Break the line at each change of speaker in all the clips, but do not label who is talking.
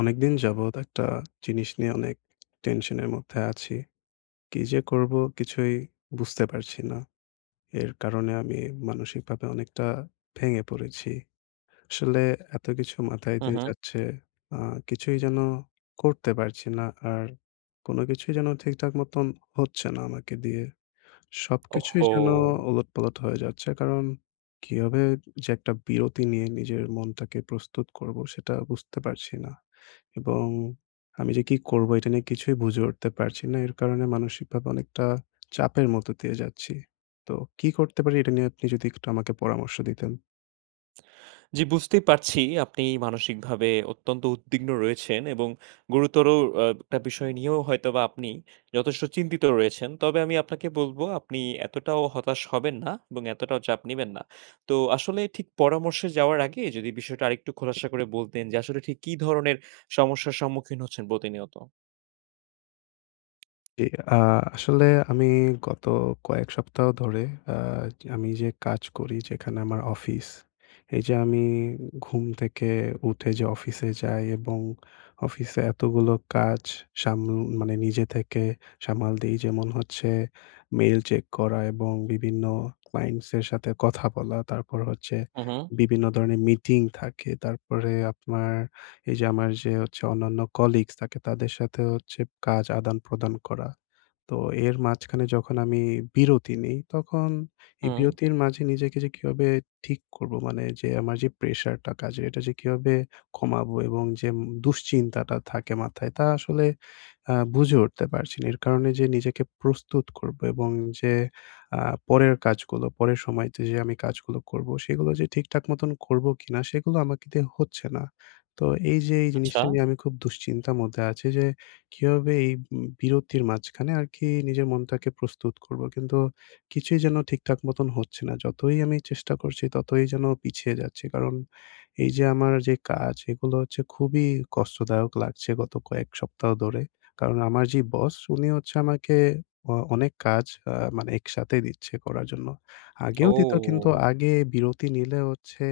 অনেকদিন যাবৎ একটা জিনিস নিয়ে অনেক টেনশনের মধ্যে আছি। কি যে করব কিছুই বুঝতে পারছি না। এর কারণে আমি মানসিকভাবে অনেকটা ভেঙে পড়েছি। আসলে এত কিছু মাথায়
হুম,
দিয়ে
হুম।
যাচ্ছে, আ কিছুই যেন করতে পারছি না। আর কোন কিছুই যেন ঠিকঠাক মতন হচ্ছে না আমাকে দিয়ে। সবকিছুই
ওহহো!
যেন ওলটপালট হয়ে যাচ্ছে। কারণ কিভাবে যে একটা বিরতি নিয়ে নিজের মনটাকে প্রস্তুত করবো সেটা বুঝতে পারছি না। এবং আমি যে কি করবো এটা নিয়ে কিছুই বুঝে উঠতে পারছি না। এর কারণে মানসিকভাবে অনেকটা চাপের মধ্য দিয়ে যাচ্ছি। তো কি করতে পারি এটা নিয়ে আপনি যদি একটু আমাকে পরামর্শ দিতেন?
জি, বুঝতেই পারছি আপনি মানসিকভাবে অত্যন্ত উদ্বিগ্ন রয়েছেন এবং গুরুতর একটা বিষয় নিয়েও হয়তোবা আপনি যথেষ্ট চিন্তিত রয়েছেন। তবে আমি আপনাকে বলব, আপনি এতটাও হতাশ হবেন না এবং এতটাও চাপ নিবেন না। তো আসলে ঠিক পরামর্শে যাওয়ার আগে যদি বিষয়টা আরেকটু খোলাসা করে বলতেন, যে আসলে ঠিক কি ধরনের সমস্যার সম্মুখীন হচ্ছেন প্রতিনিয়ত?
জি, আ আসলে আমি গত কয়েক সপ্তাহ ধরে আ আমি যে কাজ করি, যেখানে আমার অফিস, এই যে আমি ঘুম থেকে উঠে যে অফিসে যাই এবং অফিসে এতগুলো কাজ সামল মানে নিজে থেকে সামাল দিই। যেমন হচ্ছে মেইল চেক করা এবং বিভিন্ন ক্লায়েন্টস এর সাথে কথা বলা। তারপর হচ্ছে
হুম, হুম,
বিভিন্ন ধরনের মিটিং থাকে। তারপরে আপনার এই যে আমার যে হচ্ছে অন্যান্য কলিগস থাকে, তাদের সাথে হচ্ছে কাজ আদান-প্রদান করা। তো এর মাঝখানে যখন আমি বিরতি নিই, তখন এই
হুম।
বিরতির মাঝে নিজেকে যে কিভাবে ঠিক করব, মানে যে আমার যে প্রেশারটা কাজের, এটা যে কিভাবে কমাবো এবং যে দুশ্চিন্তাটা থাকে মাথায়, তা আসলে বুঝে উঠতে পারছি না। এর কারণে যে নিজেকে প্রস্তুত করবো এবং যে আ পরের কাজগুলো, পরের সময়তে যে আমি কাজগুলো করবো, সেগুলো যে ঠিকঠাক মতন করবো কিনা, সেগুলো আমাকে দিয়ে হচ্ছে না। তো এই যে এই
আচ্ছা।
জিনিসটা নিয়ে আমি খুব দুশ্চিন্তার মধ্যে আছি যে কিভাবে এই বিরতির মাঝখানে আরকি নিজের মনটাকে প্রস্তুত করব। কিন্তু কিছুই যেন ঠিকঠাক মতন হচ্ছে না। যতই আমি চেষ্টা করছি ততই যেন পিছিয়ে যাচ্ছি। কারণ এই যে আমার যে কাজ, এগুলো হচ্ছে খুবই কষ্টদায়ক লাগছে গত কয়েক সপ্তাহ ধরে। কারণ আমার যে বস, উনি হচ্ছে আমাকে অনেক কাজ মানে একসাথে দিচ্ছে করার জন্য। আগেও দিত, কিন্তু
ও!
আগে বিরতি নিলে হচ্ছে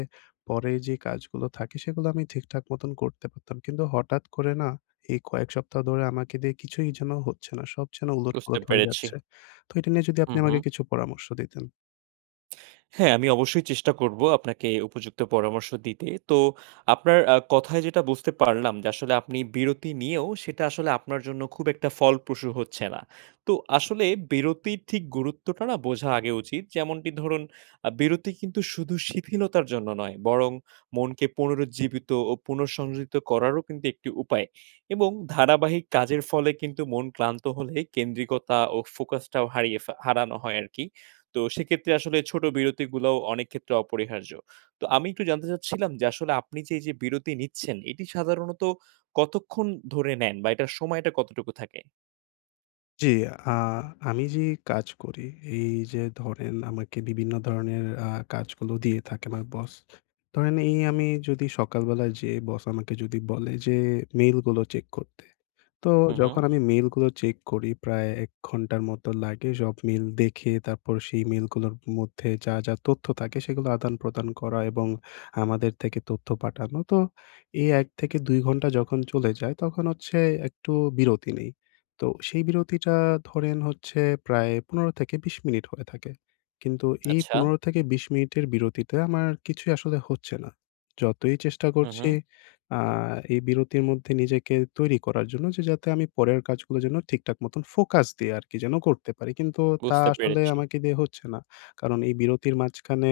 পরে যে কাজগুলো থাকে সেগুলো আমি ঠিকঠাক মতন করতে পারতাম। কিন্তু হঠাৎ করে না, এই কয়েক সপ্তাহ ধরে আমাকে দিয়ে কিছুই যেন হচ্ছে না। সব যেন
বুঝতে
উলটপালট হয়ে
পেরেছি।
যাচ্ছে। তো এটা নিয়ে যদি আপনি
হুম,
আমাকে
হুম।
কিছু পরামর্শ দিতেন।
হ্যাঁ, আমি অবশ্যই চেষ্টা করব আপনাকে উপযুক্ত পরামর্শ দিতে। তো আপনার কথায় যেটা বুঝতে পারলাম, যে আসলে আপনি বিরতি নিয়েও সেটা আসলে আপনার জন্য খুব একটা ফলপ্রসূ হচ্ছে না। তো আসলে বিরতির ঠিক গুরুত্বটা না বোঝা আগে উচিত। যেমনটি ধরুন, বিরতি কিন্তু শুধু শিথিলতার জন্য নয়, বরং মনকে পুনরুজ্জীবিত ও পুনঃসংযোজিত করারও কিন্তু একটি উপায়। এবং ধারাবাহিক কাজের ফলে কিন্তু মন ক্লান্ত হলে কেন্দ্রিকতা ও ফোকাসটাও হারিয়ে হারানো হয় আরকি। তো সেক্ষেত্রে আসলে ছোট বিরতিগুলাও অনেক ক্ষেত্রে অপরিহার্য। তো আমি একটু জানতে চাচ্ছিলাম, যে আসলে আপনি যে এই যে বিরতি নিচ্ছেন, এটি সাধারণত কতক্ষণ ধরে নেন বা এটার সময়টা কতটুকু থাকে?
জি, আ আমি যে কাজ করি, এই যে ধরেন আমাকে বিভিন্ন ধরনের কাজগুলো দিয়ে থাকে আমার বস। ধরেন এই, আমি যদি সকালবেলা যেয়ে বস আমাকে যদি বলে যে মেইলগুলো চেক করতে। তো
হুম, হুম।
যখন আমি মেইলগুলো চেক করি প্রায় ১ ঘন্টার মতো লাগে সব মেইল দেখে, তারপর সেই মেইলগুলোর মধ্যে যা, যা তথ্য থাকে সেগুলো আদান-প্রদান করা এবং আমাদের থেকে তথ্য পাঠানো। তো এই ১ থেকে ২ ঘন্টা যখন চলে যায় তখন হচ্ছে একটু বিরতি নেই। তো সেই বিরতিটা ধরেন হচ্ছে প্রায় ১৫ থেকে ২০ মিনিট হয়ে থাকে। কিন্তু এই
আচ্ছা।
১৫ থেকে ২০ মিনিটের বিরতিতে আমার কিছুই আসলে হচ্ছে না। যতই চেষ্টা
হুম,
করছি
হুম।
আ এই বিরতির মধ্যে নিজেকে তৈরি করার জন্য, যে যাতে আমি পরের কাজগুলো যেন ঠিকঠাক মতন ফোকাস দিয়ে আরকি যেন করতে পারি। কিন্তু তা
বুঝতে
আসলে
পেরেছি।
আমাকে দিয়ে হচ্ছে না। কারণ এই বিরতির মাঝখানে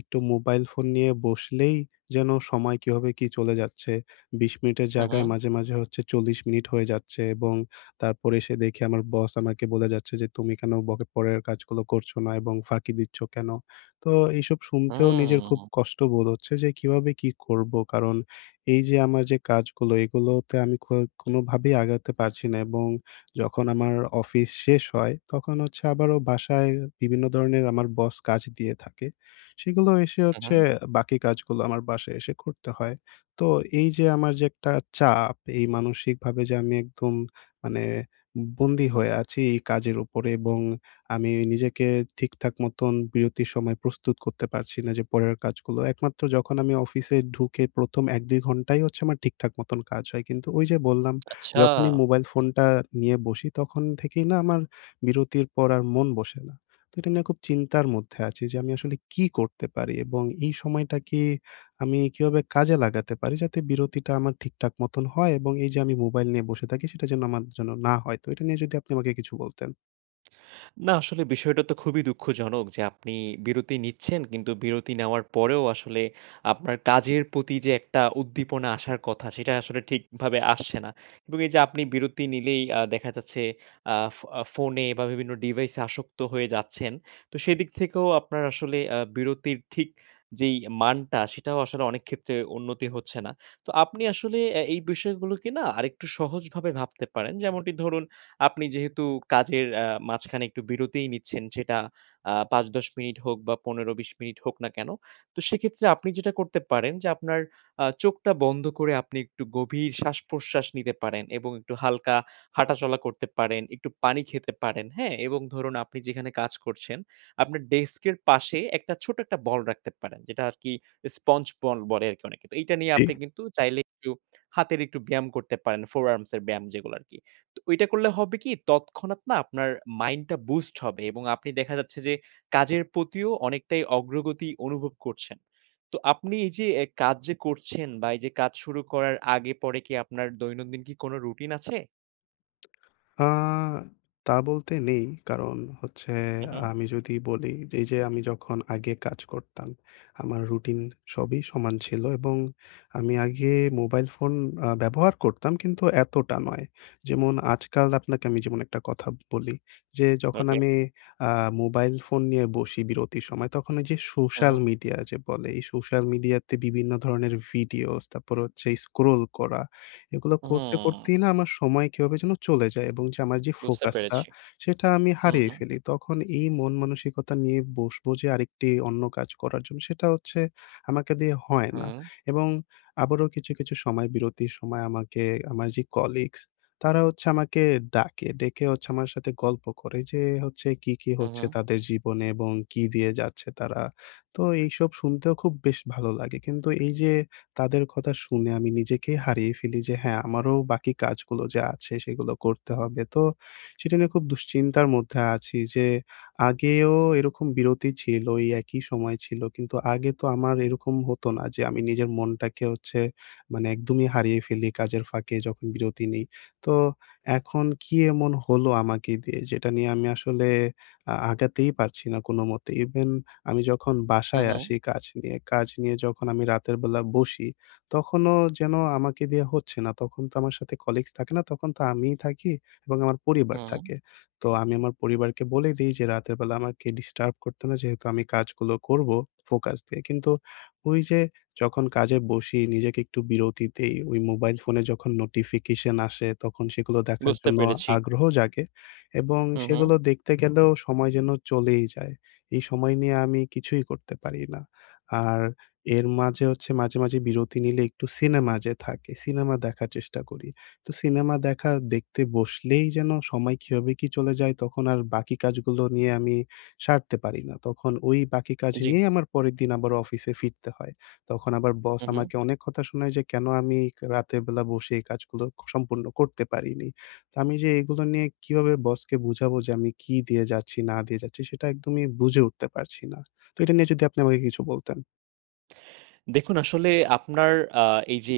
একটু মোবাইল ফোন নিয়ে বসলেই যেন সময় কিভাবে কি চলে যাচ্ছে। ২০ মিনিটের
হুম,
জায়গায়
হুম।
মাঝে, মাঝে হচ্ছে ৪০ মিনিট হয়ে যাচ্ছে, এবং তারপরে এসে দেখি আমার বস আমাকে বলে যাচ্ছে যে, "তুমি কেন পরের কাজগুলো করছো না এবং ফাঁকি দিচ্ছ কেন?" তো এইসব শুনতেও
হুম,
নিজের খুব
হুম।
কষ্ট বোধ হচ্ছে যে কিভাবে কি করব। কারণ এই যে আমার যে কাজগুলো, এগুলোতে আমি কোনোভাবেই আগাতে পারছি না এবং যখন আমার অফিস শেষ হয় তখন হচ্ছে আবারও বাসায় বিভিন্ন ধরনের আমার বস কাজ দিয়ে থাকে। সেগুলো এসে হচ্ছে
হুম,
বাকি কাজগুলো আমার বাসায় এসে করতে হয়। তো এই যে আমার যে একটা চাপ, এই মানসিকভাবে যে আমি একদম মানে বন্দী হয়ে আছি এই কাজের উপরে এবং আমি নিজেকে ঠিকঠাক মতন বিরতির সময় প্রস্তুত করতে পারছি না যে পরের কাজগুলো। একমাত্র যখন আমি অফিসে ঢুকে ১ম ১-২ ঘন্টাই হচ্ছে আমার ঠিকঠাক মতন কাজ হয়। কিন্তু ওই যে বললাম,
আচ্ছা।
যখনই মোবাইল ফোনটা নিয়ে বসি তখন থেকেই না আমার বিরতির পর আর মন বসে না। তো এটা নিয়ে খুব চিন্তার মধ্যে আছি যে আমি আসলে কি করতে পারি এবং এই সময়টা কি আমি কিভাবে কাজে লাগাতে পারি, যাতে বিরতিটা আমার ঠিকঠাক মতন হয় এবং এই যে আমি মোবাইল নিয়ে বসে থাকি সেটা যেন আমার জন্য না হয়। তো এটা নিয়ে যদি আপনি আমাকে কিছু বলতেন।
না, আসলে বিষয়টা তো খুবই দুঃখজনক যে আপনি বিরতি নিচ্ছেন, কিন্তু বিরতি নেওয়ার পরেও আসলে আপনার কাজের প্রতি যে একটা উদ্দীপনা আসার কথা, সেটা আসলে ঠিকভাবে আসছে না। এবং এই যে আপনি বিরতি নিলেই দেখা যাচ্ছে ফোনে বা বিভিন্ন ডিভাইসে আসক্ত হয়ে যাচ্ছেন। তো সেদিক থেকেও আপনার আসলে বিরতির ঠিক যেই মানটা, সেটাও আসলে অনেক ক্ষেত্রে উন্নতি হচ্ছে না। তো আপনি আসলে এই বিষয়গুলোকে না আরেকটু সহজভাবে ভাবতে পারেন। যেমনটি ধরুন, আপনি যেহেতু কাজের মাঝখানে একটু বিরতিই নিচ্ছেন, সেটা ৫-১০ মিনিট হোক বা ১৫-২০ মিনিট হোক না কেন? তো সেক্ষেত্রে আপনি যেটা করতে পারেন, যে আপনার চোখটা বন্ধ করে আপনি একটু গভীর শ্বাস-প্রশ্বাস নিতে পারেন এবং একটু হালকা হাঁটাচলা করতে পারেন, একটু পানি খেতে পারেন, হ্যাঁ? এবং ধরুন, আপনি যেখানে কাজ করছেন, আপনার ডেস্কের পাশে একটা ছোট একটা বল রাখতে পারেন, যেটা আরকি স্পঞ্জ বল বলে আরকি অনেকে। তো এইটা নিয়ে
জি।
আপনি কিন্তু চাইলে একটু হাতের একটু ব্যায়াম করতে পারেন। ফোর আর্মস এর ব্যায়াম যেগুলো আরকি। তো ওইটা করলে হবে কি, তৎক্ষণাৎ না আপনার মাইন্ডটা বুস্ট হবে এবং আপনি দেখা যাচ্ছে যে কাজের প্রতিও অনেকটাই অগ্রগতি অনুভব করছেন। তো আপনি এই যে এ কাজ যে করছেন বা এই যে কাজ শুরু করার আগে পরে কি আপনার দৈনন্দিন কি কোনো রুটিন আছে?
আ তা বলতে নেই। কারণ হচ্ছে,
হু, হু।
আমি যদি বলি যে এই যে আমি যখন আগে কাজ করতাম, আমার রুটিন সবই সমান ছিল এবং আমি আগে মোবাইল ফোন ব্যবহার করতাম, কিন্তু এতটা নয়। যেমন আজকাল আপনাকে আমি যেমন একটা কথা বলি, যে যখন
ওকে।
আমি আ মোবাইল ফোন নিয়ে বসি বিরতির সময়, তখন ওই যে
হু,
সোশ্যাল
হু।
মিডিয়া যে বলে, এই সোশ্যাল মিডিয়াতে বিভিন্ন ধরনের ভিডিওস, তারপর হচ্ছে স্ক্রল করা, এগুলো করতে,
হুম,
করতেই না আমার সময় কিভাবে যেন চলে যায় এবং যে আমার যে
বুঝতে
ফোকাসটা,
পেরেছি।
সেটা আমি
হু,
হারিয়ে
হু,
ফেলি। তখন এই মন মানসিকতা নিয়ে বসবো যে আরেকটি অন্য কাজ করার জন্য, সেটা হচ্ছে আমাকে দিয়ে হয় না।
হু,
এবং আবারও কিছু, কিছু সময় বিরতির সময় আমাকে আমার যে কলিগস, তারা হচ্ছে আমাকে ডাকে। ডেকে হচ্ছে আমার সাথে গল্প করে যে হচ্ছে কি, কি
হু, হু,
হচ্ছে তাদের জীবনে এবং কি দিয়ে যাচ্ছে তারা। তো এইসব শুনতেও খুব বেশ ভালো লাগে। কিন্তু এই যে তাদের কথা শুনে আমি নিজেকেই হারিয়ে ফেলি যে হ্যাঁ, আমারও বাকি কাজগুলো যা আছে সেগুলো করতে হবে। তো সেটা নিয়ে খুব দুশ্চিন্তার মধ্যে আছি যে আগেও এরকম বিরতি ছিল, এই একই সময় ছিল। কিন্তু আগে তো আমার এরকম হতো না যে আমি নিজের মনটাকে হচ্ছে মানে একদমই হারিয়ে ফেলি কাজের ফাঁকে যখন বিরতি নিই। তো এখন কি এমন হলো আমাকে দিয়ে, যেটা নিয়ে আমি আসলে আগাতেই পারছি না কোনমতে। ইভেন আমি যখন বাসায়
হু,
আসি কাজ নিয়ে, কাজ নিয়ে যখন আমি রাতের বেলা বসি, তখনও যেন আমাকে দিয়ে হচ্ছে না। তখন তো আমার সাথে কলিগস থাকে না, তখন তো আমিই থাকি এবং আমার পরিবার
হু,
থাকে। তো আমি আমার পরিবারকে বলে দেই যে, "রাতের বেলা আমাকে ডিস্টার্ব করতে না, যেহেতু আমি কাজগুলো করব ফোকাস দিয়ে।" কিন্তু ওই যে, যখন কাজে বসি, নিজেকে একটু বিরতি দেই, ওই মোবাইল ফোনে যখন নোটিফিকেশন আসে, তখন সেগুলো দেখার
বুঝতে
জন্য
পেরেছি।
আগ্রহ জাগে এবং
হু, হু।
সেগুলো দেখতে গেলেও সময় যেন চলেই যায়। এই সময় নিয়ে আমি কিছুই করতে পারি না। আর এর মাঝে হচ্ছে মাঝে, মাঝে বিরতি নিলে একটু সিনেমা যে থাকে, সিনেমা দেখার চেষ্টা করি। তো সিনেমা দেখা দেখতে বসলেই যেন সময় কিভাবে কি চলে যায়, তখন আর বাকি কাজগুলো নিয়ে আমি সারতে পারি না। তখন ওই বাকি কাজ
জি।
নিয়ে আমার পরের দিন আবার অফিসে ফিরতে হয়। তখন আবার বস
হু, হু।
আমাকে অনেক কথা শোনায় যে কেন আমি রাতের বেলা বসে এই কাজগুলো সম্পূর্ণ করতে পারিনি। তো আমি যে এগুলো নিয়ে কিভাবে বসকে বুঝাবো যে আমি কি দিয়ে যাচ্ছি না দিয়ে যাচ্ছি, সেটা একদমই বুঝে উঠতে পারছি না। তো এটা নিয়ে যদি আপনি আমাকে কিছু বলতেন।
দেখুন আসলে আপনার আ এই যে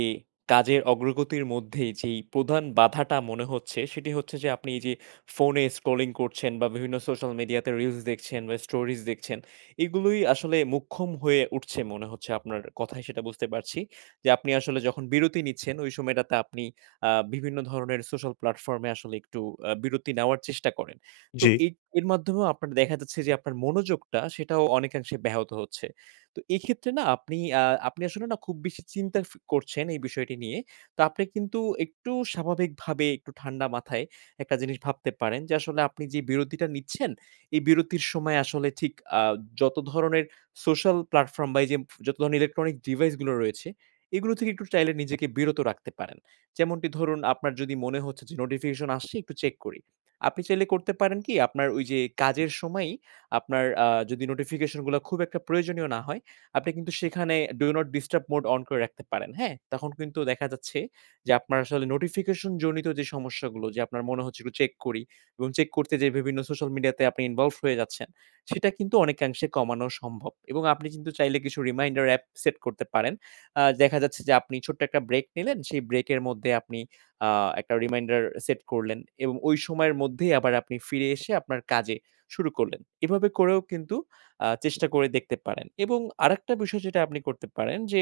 কাজের অগ্রগতির মধ্যেই যেই প্রধান বাধাটা মনে হচ্ছে, সেটি হচ্ছে যে আপনি এই যে ফোনে স্ক্রলিং করছেন বা বিভিন্ন সোশ্যাল মিডিয়াতে রিলস দেখছেন বা স্টোরিজ দেখছেন, এগুলোই আসলে মোক্ষম হয়ে উঠছে মনে হচ্ছে। আপনার কথায় সেটা বুঝতে পারছি। যে আপনি আসলে যখন বিরতি নিচ্ছেন, ওই সময়টাতে আপনি বিভিন্ন ধরনের সোশ্যাল প্ল্যাটফর্মে আসলে একটু বিরতি নেওয়ার চেষ্টা করেন। তো
জি।
এই এর মাধ্যমেও আপনার দেখা যাচ্ছে যে আপনার মনোযোগটা সেটাও অনেকাংশে ব্যাহত হচ্ছে। তো এক্ষেত্রে না আপনি আসলে না খুব বেশি চিন্তা করছেন এই বিষয়টি নিয়ে। তো আপনি কিন্তু একটু স্বাভাবিকভাবে একটু ঠান্ডা মাথায় একটা জিনিস ভাবতে পারেন, যে আসলে আপনি যে বিরতিটা নিচ্ছেন, এই বিরতির সময় আসলে ঠিক আ যত ধরনের সোশ্যাল প্ল্যাটফর্ম বা এই যে যত ধরনের ইলেকট্রনিক ডিভাইস গুলো রয়েছে, এগুলো থেকে একটু চাইলে নিজেকে বিরত রাখতে পারেন। যেমনটি ধরুন, আপনার যদি মনে হচ্ছে যে নোটিফিকেশন আসছে, একটু চেক করি। আপনি চাইলে করতে পারেন কি, আপনার ওই যে কাজের সময়ই আপনার যদি নোটিফিকেশন গুলা খুব একটা প্রয়োজনীয় না হয়, আপনি কিন্তু সেখানে do not disturb mode on করে রাখতে পারেন। হ্যাঁ? তখন কিন্তু দেখা যাচ্ছে যে আপনার আসলে নোটিফিকেশন জনিত যে সমস্যাগুলো, যে আপনার মনে হচ্ছে একটু চেক করি এবং চেক করতে যেয়ে বিভিন্ন সোশ্যাল মিডিয়াতে আপনি ইনভলভ হয়ে যাচ্ছেন, সেটা কিন্তু অনেকাংশে কমানো সম্ভব। এবং আপনি কিন্তু চাইলে কিছু রিমাইন্ডার অ্যাপ সেট করতে পারেন। দেখা যাচ্ছে যে আপনি ছোট্ট একটা ব্রেক নিলেন, সেই ব্রেকের মধ্যে আপনি আ একটা রিমাইন্ডার সেট করলেন এবং ওই সময়ের মধ্যেই আবার আপনি ফিরে এসে আপনার কাজে শুরু করলেন। এভাবে করেও কিন্তু চেষ্টা করে দেখতে পারেন। এবং আরেকটা বিষয় যেটা আপনি করতে পারেন যে,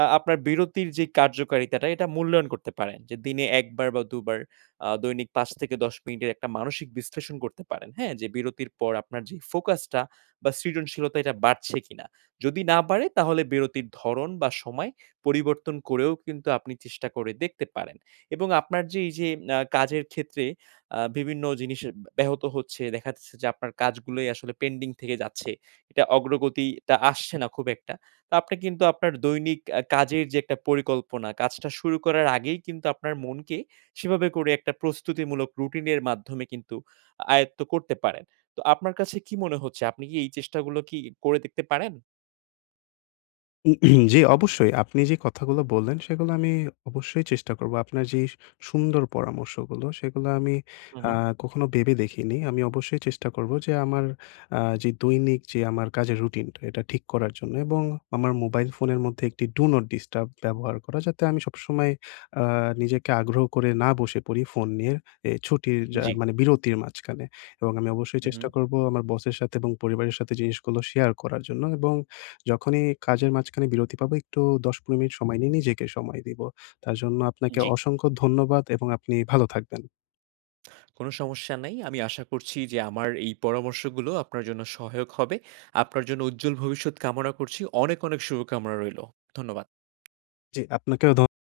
আপনার বিরতির যে কার্যকারিতাটা, এটা মূল্যায়ন করতে পারেন। যে দিনে ১ বার বা ২ বার দৈনিক ৫ থেকে ১০ মিনিটের একটা মানসিক বিশ্লেষণ করতে পারেন। হ্যাঁ? যে বিরতির পর আপনার যে ফোকাসটা বা সৃজনশীলতা এটা বাড়ছে কিনা? যদি না বাড়ে তাহলে বিরতির ধরন বা সময় পরিবর্তন করেও কিন্তু আপনি চেষ্টা করে দেখতে পারেন। এবং আপনার যে এই যে কাজের ক্ষেত্রে বিভিন্ন জিনিস ব্যাহত হচ্ছে, দেখা যাচ্ছে যে আপনার কাজগুলোই আসলে পেন্ডিং থেকে যাচ্ছে। এটা অগ্রগতিটা আসছে না খুব একটা। তো আপনি কিন্তু আপনার দৈনিক কাজের যে একটা পরিকল্পনা, কাজটা শুরু করার আগেই কিন্তু আপনার মনকে সেভাবে করে একটা প্রস্তুতিমূলক রুটিনের মাধ্যমে কিন্তু আয়ত্ত করতে পারেন। তো আপনার কাছে কি মনে হচ্ছে? আপনি কি এই চেষ্টাগুলো কি করে দেখতে পারেন?
জি, অবশ্যই। আপনি যে কথাগুলো বললেন সেগুলো আমি অবশ্যই চেষ্টা করব। আপনার যে সুন্দর পরামর্শগুলো সেগুলো আমি
হুম,
আ
হুম।
কখনো ভেবে দেখিনি। আমি অবশ্যই চেষ্টা করব যে আমার যে দৈনিক যে আমার কাজের রুটিনটা এটা ঠিক করার জন্য এবং আমার মোবাইল ফোনের মধ্যে একটি ডু নট ডিস্টার্ব ব্যবহার করা, যাতে আমি সবসময় আ নিজেকে আগ্রহ করে না বসে পড়ি ফোন নিয়ে এ ছুটির যা
জি।
মানে বিরতির মাঝখানে। এবং আমি অবশ্যই
হু, হুম।
চেষ্টা করব আমার বসের সাথে এবং পরিবারের সাথে জিনিসগুলো শেয়ার করার জন্য এবং যখনই কাজের মাঝখানে বিরতি পাবো একটু ১০-১৫ মিনিট সময় নিয়ে নিজেকে সময় দিব। তার জন্য আপনাকে
জি।
অসংখ্য ধন্যবাদ এবং আপনি ভালো থাকবেন।
কোনো সমস্যা নাই। আমি আশা করছি যে আমার এই পরামর্শগুলো আপনার জন্য সহায়ক হবে। আপনার জন্য উজ্জ্বল ভবিষ্যৎ কামনা করছি। অনেক, অনেক শুভকামনা রইলো। ধন্যবাদ।
জি, আপনাকেও ধ